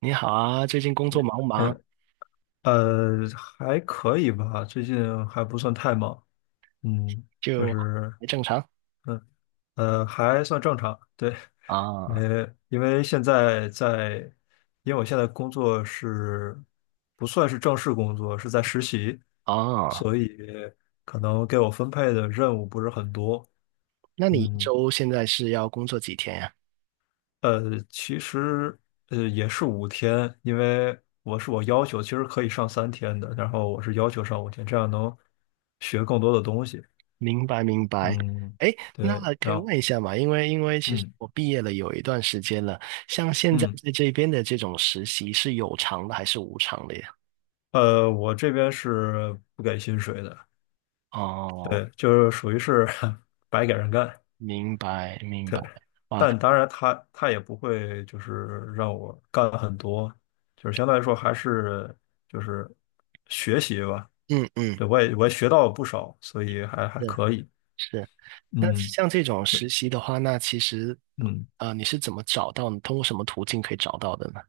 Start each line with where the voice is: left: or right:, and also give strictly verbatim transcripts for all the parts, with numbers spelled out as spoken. right: 你好啊，最近工作忙不忙？
left: 嗯。呃，还可以吧，最近还不算太忙。嗯。就
right: 就
left: 是，
right: 还正常
left: 嗯。呃还算正常。对。
right: 啊
left: 呃，因为现在在，因为我现在工作是不算是正式工作，是在实习，
right: 啊，
left: 所以可能给我分配的任务不是很多。
right: 那你一
left: 嗯。
right: 周现在是要工作几天呀？
left: 呃，其实，呃也是五天，因为我是我要求，其实可以上三天的，然后我是要求上五天，这样能学更多的东西。
right: 明白明白。
left: 嗯，
right: 哎，那
left: 对。
right: 可以
left: 然后，
right: 问一下嘛？因为因为其实
left: 嗯
right: 我毕业了有一段时间了，像现在
left: 嗯。
right: 在这边的这种实习是有偿的还是无偿的呀？
left: 呃，我这边是不给薪水的。
right: 哦，
left: 对，就是属于是 白给人干。
right: 明白明白。
left: 对，
right: 哇，
left: 但当然他他也不会就是让我干很多，就是相对来说还是就是学习吧。
right: 嗯嗯，
left: 对，我也我也学到了不少，所以还还
right: 是
left: 可以。
right: 是。那
left: 嗯，
right: 像这种
left: 对，
right: 实习的话，那其实
left: 嗯。
right: 呃你是怎么找到？你通过什么途径可以找到的呢？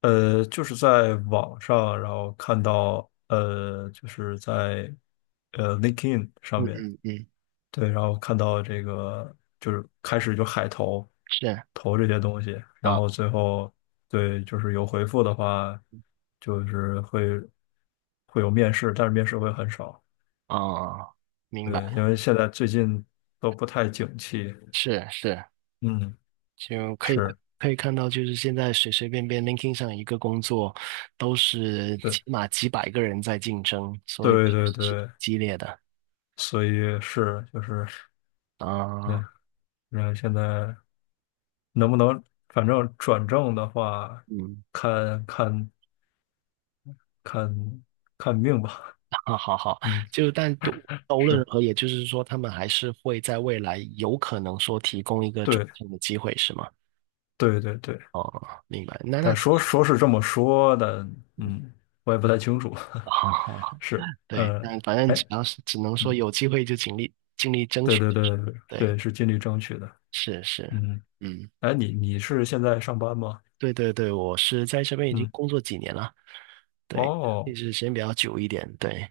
left: 呃，就是在网上，然后看到，呃，就是在呃 LinkedIn 上
right: 嗯
left: 面。
right: 嗯，
left: 对，然后看到这个就是开始就海投，
right: 是。
left: 投这些东西，然
right: 啊
left: 后最后，对，就是有回复的话，就是会会有面试，但是面试会很少。
right: 啊，明
left: 对，
right: 白，
left: 因为现在最近都不太景气。
right: 是是，就
left: 嗯，
right: 可以
left: 是。
right: 可以看到，就是现在随随便便 l i n k i n g 上一个工作，都是
left: 对。
right: 起码几百个人在竞争，所以
left: 对
right: 确
left: 对
right: 实是挺
left: 对，
right: 激烈的
left: 所以是就是。对，
right: 啊。
left: 然后现在能不能，反正转正的话，
right: 嗯，
left: 看看看看命吧。
right: 好好好，
left: 嗯，
right: 就但都都无论如
left: 是，
right: 何，也就是说，他们还是会在未来有可能说提供一个转
left: 对
right: 正的机会，是吗？
left: 对对对。
right: 哦，明白。那那
left: 但
right: 其
left: 说
right: 实，
left: 说是这么说的。嗯，我也不太清楚。
right: 好好 好，
left: 是。
right: 对，
left: 呃，
right: 但反正
left: 哎，
right: 只要是只能说
left: 嗯，
right: 有机会就尽力尽力争
left: 对
right: 取，
left: 对
right: 就是
left: 对对，
right: 对。
left: 对，是尽力争取的。
right: 是是，
left: 嗯。
right: 嗯，
left: 哎，你你是现在上班吗？
right: 对对对，我是在这边已经
left: 嗯，
right: 工作几年了，对，一
left: 哦。
right: 直时间比较久一点，对，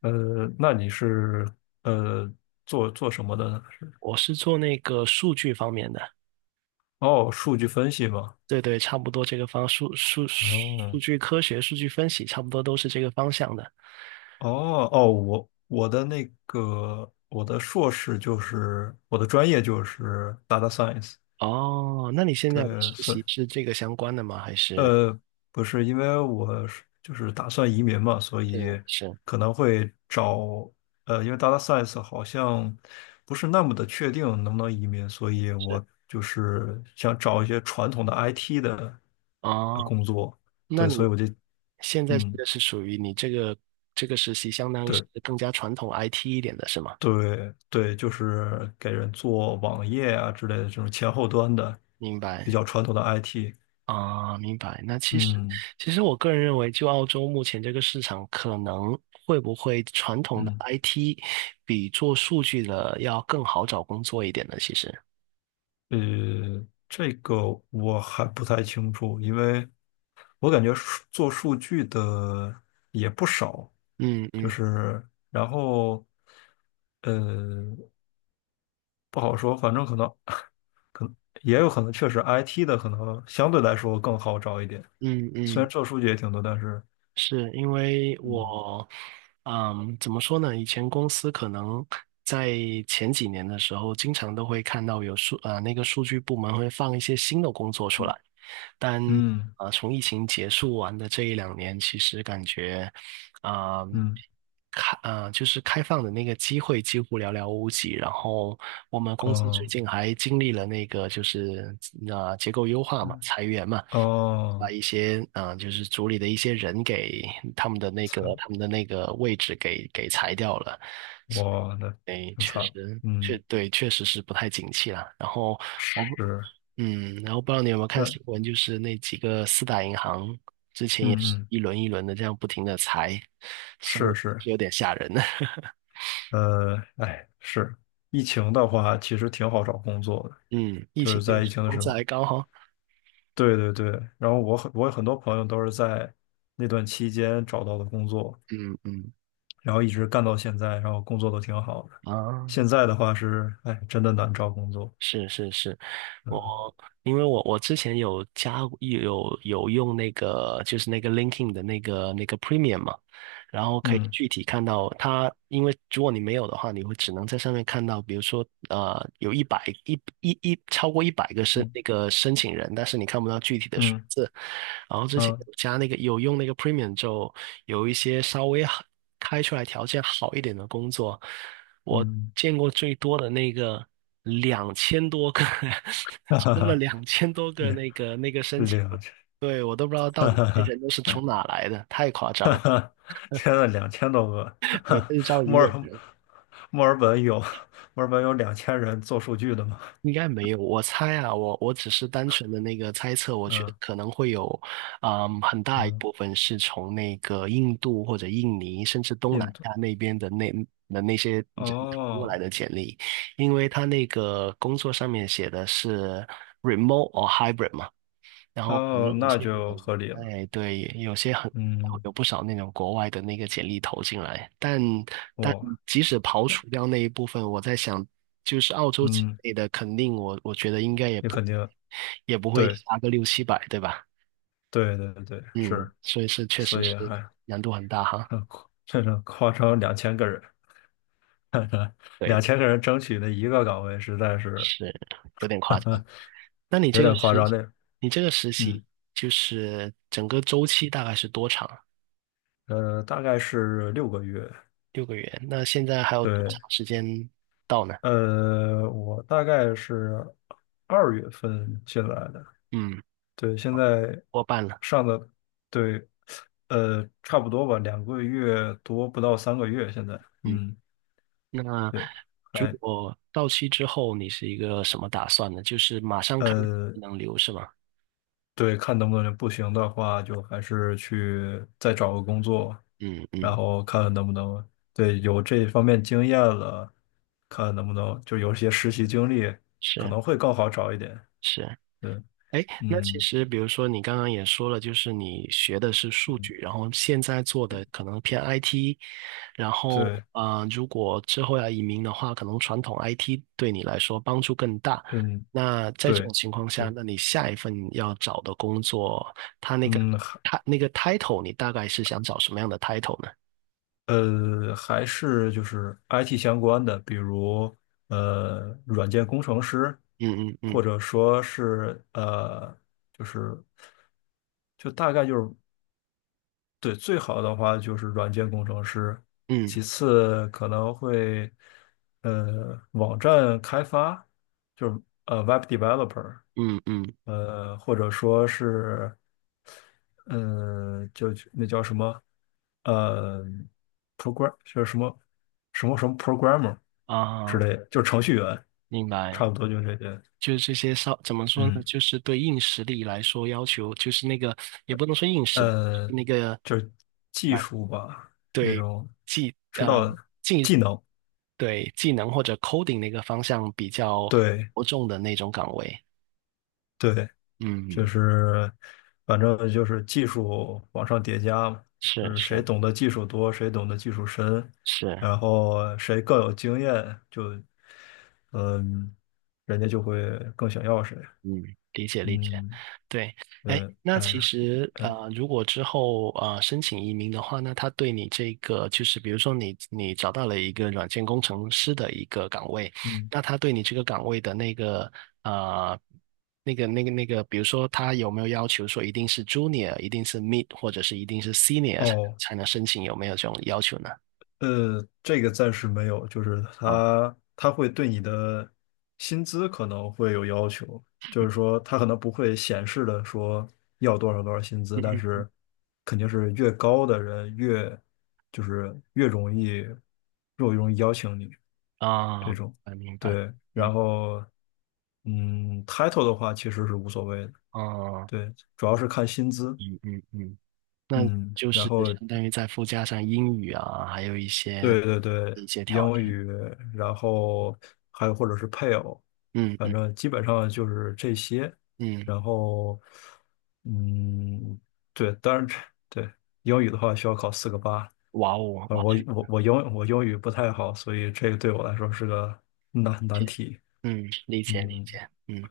left: 呃，那你是呃做做什么的呢？
right: 我是做那个数据方面的，
left: 哦，数据分析嘛。
right: 对对，差不多这个方数数数
left: 哦
right: 据科学、数据分析，差不多都是这个方向的。
left: 哦哦，我我的那个我的硕士就是我的专业就是 data science。
right: 哦，那你现在的
left: 对，
right: 实
left: 所以
right: 习是这个相关的吗？还是
left: 呃不是，因为我是就是打算移民嘛，所
right: 是
left: 以
right: 是
left: 可能会找，呃，因为 data science 好像不是那么的确定能不能移民，所以
right: 是
left: 我就是想找一些传统的 I T 的呃
right: 哦，
left: 工作。
right: 那
left: 对，
right: 你
left: 所以我就，
right: 现在这
left: 嗯。
right: 个是属于你这个这个实习，相当于是
left: 对。
right: 更加传统 I T 一点的是吗？
left: 对对，就是给人做网页啊之类的这种前后端的
right: 明
left: 比
right: 白。
left: 较传统的 I T。
right: 啊，明白。那其实，
left: 嗯
right: 其实我个人认为，就澳洲目前这个市场，可能会不会传统的
left: 嗯。
right: I T 比做数据的要更好找工作一点呢？其实，
left: 呃，这个我还不太清楚，因为我感觉数做数据的也不少，
right: 嗯
left: 就
right: 嗯
left: 是，然后，呃不好说，反正可能可能也有可能确实 I T 的可能相对来说更好找一点，
right: 嗯
left: 虽然
right: 嗯，
left: 做数据也挺多，但是，
right: 是因为
left: 嗯
right: 我，嗯，怎么说呢？以前公司可能在前几年的时候，经常都会看到有数，呃，那个数据部门会放一些新的工作出来。
left: 嗯
right: 但
left: 嗯。
right: 啊、呃从疫情结束完的这一两年，其实感觉啊、
left: 嗯
right: 开啊，就是开放的那个机会几乎寥寥无几。然后我们公司最
left: 哦，
right: 近还经历了那个就是呃、结构优化嘛，
left: 嗯，
right: 裁员嘛。
left: 哦，
right: 把一些啊，呃就是组里的一些人给他们的那个
left: 惨，
right: 他们的那个位置给给裁掉了，
left: 哇，的，
right: 哎，
left: 挺
right: 确
left: 惨的。
right: 实，确
left: 嗯，
right: 对，确实是不太景气啦。然后我不，
left: 是，
right: 嗯，然后不知道你有没有看
left: 那，
right: 新闻，就是那几个四大银行之前也是
left: 嗯嗯，
right: 一轮一轮的这样不停的裁，所
left: 是
right: 以
left: 是。
right: 有点吓人。
left: 呃，哎，是，疫情的话，其实挺好找工作的，
right: 嗯，疫
left: 就
right: 情
left: 是
right: 那个
left: 在疫
right: 时
left: 情的
right: 候工
left: 时
right: 资
left: 候。
right: 还高哈。
left: 对对对，然后我很我有很多朋友都是在那段期间找到的工作，
right: 嗯嗯
left: 然后一直干到现在，然后工作都挺好的，
right: 啊，
left: 现在的话是，哎，真的难找工作。
right: 是是是，我
left: 嗯
right: 因为我我之前有加有有用那个就是那个 LinkedIn 的那个那个 Premium 嘛，然后可以
left: 嗯
right: 具体看到它，因为如果你没有的话，你会只能在上面看到，比如说呃有一百一一一超过一百个申
left: 嗯
right: 那个申请人，但是你看不到具体的数
left: 嗯
right: 字，然后之前
left: 嗯
right: 有加那个有用那个 Premium 之后，有一些稍微好开出来条件好一点的工作，我
left: 嗯，
right: 见过最多的那个两千多个，
left: 哈哈
right: 收了
left: 哈。
right: 两千多个那 个那个申请，
left: 两千，
right: 对，我都不知道 到
left: 哈
right: 底
left: 哈
right: 这些
left: 哈，
right: 人都是从哪来的，太夸张
left: 哈
right: 了，
left: 哈，天呐，两千多个，
right: 对，
left: 哈。
right: 他就招一
left: 墨
right: 个
left: 尔
right: 人。
left: 墨尔本有墨尔本有两千人做数据的吗？
right: 应该没有，我猜啊，我我只是单纯的那个猜测，我觉得
left: 嗯
right: 可能会有，嗯，很大一
left: 嗯，
right: 部分是从那个印度或者印尼，甚至东南
left: 印度，
right: 亚那边的那的那些人投过来
left: 哦
right: 的简历，因为他那个工作上面写的是 remote or hybrid 嘛。然后可能
left: 哦，
right: 有
left: 那
right: 些人，
left: 就合理了。
right: 哎，对，有些很
left: 嗯，
right: 有不少那种国外的那个简历投进来，但但
left: 哇，
right: 即使刨除掉那一部分，我在想，就是澳洲境
left: 嗯，
right: 内的，肯定我我觉得应该也
left: 你
right: 不
left: 肯定，
right: 也不会
left: 对
right: 差个六七百，对吧？
left: 对对对，
right: 嗯，
left: 是。
right: 所以是确实
left: 所以
right: 是
left: 还，
right: 难度很大哈，
left: 很夸这种夸张，两千个人，
right: 对，
left: 两千个人争取的一个岗位，实在是
right: 是有点夸张。那你
left: 有
right: 这个
left: 点夸
right: 实，
left: 张的。那，
right: 你这个实习
left: 嗯。
right: 就是整个周期大概是多长？
left: 呃，大概是六个月。
right: 六个月，那现在还有多
left: 对。
right: 长时间到呢？
left: 呃，我大概是二月份进来的。
right: 嗯。
left: 对，现在
right: 过半了，
left: 上的。对。呃，差不多吧，两个月多，不到三个月，现在，
right: 嗯，
left: 嗯，
right: 那
left: 对，
right: 如
left: 还。
right: 果到期之后，你是一个什么打算呢？就是马上看
left: 呃，
right: 能留是吗？
left: 对，看能不能。不行的话，就还是去再找个工作，
right: 嗯
left: 然
right: 嗯，
left: 后看看能不能，对，有这方面经验了，看能不能就有一些实习经历，可
right: 是
left: 能会更好找一点。
right: 是，
left: 对，
right: 哎，那其
left: 嗯。
right: 实比如说你刚刚也说了，就是你学的是数据，
left: 嗯。
right: 然后现在做的可能偏 I T，然后
left: 对，
right: 呃，如果之后要移民的话，可能传统 I T 对你来说帮助更大。
left: 嗯，
right: 那在这
left: 对，
right: 种情况下，
left: 对，
right: 那你下一份要找的工作，它那个
left: 嗯，还
right: 它那个 title，你大概是想找什么样的 title 呢？
left: 呃，还是就是 I T 相关的，比如，呃，软件工程师，
right: 嗯嗯
left: 或
right: 嗯
left: 者说是，呃，就是就大概就是，对，最好的话就是软件工程师，
right: 嗯
left: 其次可能会，呃，网站开发，就是，呃，web developer,
right: 嗯嗯
left: 呃，或者说是，嗯、呃就那叫什么，呃，program 就是什么什么什么 programmer 之
right: 啊，
left: 类的，就是程序员，
right: 明白。
left: 差不多就这些。
right: 就是这些稍怎么说呢？
left: 嗯。
right: 就是对硬实力来说要求，就是那个也不能说硬实力，
left: 呃，
right: 那个
left: 就是技
right: 啊，
left: 术吧，那
right: 对
left: 种
right: 技
left: 知
right: 呃
left: 道技能。
right: 对技能或者 coding 那个方向比较
left: 对
right: 着重的那种岗位。
left: 对，就
right: 嗯，
left: 是反正就是技术往上叠加嘛，就
right: 是
left: 是
right: 是
left: 谁懂得技术多，谁懂得技术深，
right: 是。
left: 然后谁更有经验，就，嗯，人家就会更想要谁。
right: 嗯，理解理解，
left: 嗯，
right: 对，哎，
left: 对，
right: 那
left: 哎
right: 其
left: 呀，
right: 实
left: 哎，
right: 呃，如果之后呃申请移民的话，那他对你这个就是，比如说你你找到了一个软件工程师的一个岗位，
left: 嗯，
right: 那他对你这个岗位的那个呃那个那个那个，比如说他有没有要求说一定是 junior，一定是 mid，或者是一定是 senior 才
left: 哦。
right: 才能申请，有没有这种要求呢？
left: 呃，这个暂时没有，就是
right: 啊，
left: 他他会对你的薪资可能会有要求，就是说他可能不会显示的说要多少多少薪资，但
right: 嗯
left: 是肯定是越高的人越，就是，越容易越容易邀请你
right: 嗯
left: 这种。
right: 啊，明白，
left: 对，
right: 嗯，
left: 然后，嗯，title 的话其实是无所谓的。
right: 哦，
left: 对，主要是看薪资。
right: 嗯嗯嗯。那
left: 嗯
right: 就
left: 然
right: 是
left: 后，
right: 相当于再附加上英语啊，还有一些
left: 对对对，
right: 一些条
left: 英
right: 件。
left: 语，然后还有或者是配偶，
right: 嗯
left: 反
right: 嗯
left: 正基本上就是这些。
right: 嗯，
left: 然后，嗯，对，当然，对，英语的话需要考四个八。
right: 哇哦，
left: 啊，
right: 哇，
left: 我
right: 这
left: 我
right: 个
left: 我英我英语不太好，所以这个对我来说是个难
right: 理
left: 难
right: 解，
left: 题。
right: 嗯，理解理
left: 嗯，
right: 解，嗯，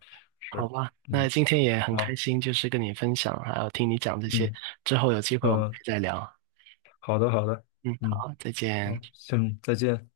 right: 好
left: 是，
right: 吧，那
left: 嗯，
right: 今天也很开
left: 好，
right: 心，就是跟你分享，还有听你讲这些，
left: 嗯
right: 之后有机会我们
left: 嗯。
right: 可
left: 呃
right: 以再聊。
left: 好的好的。
right: 嗯，
left: 嗯，
right: 好，再
left: 好，
right: 见。
left: 行，再见。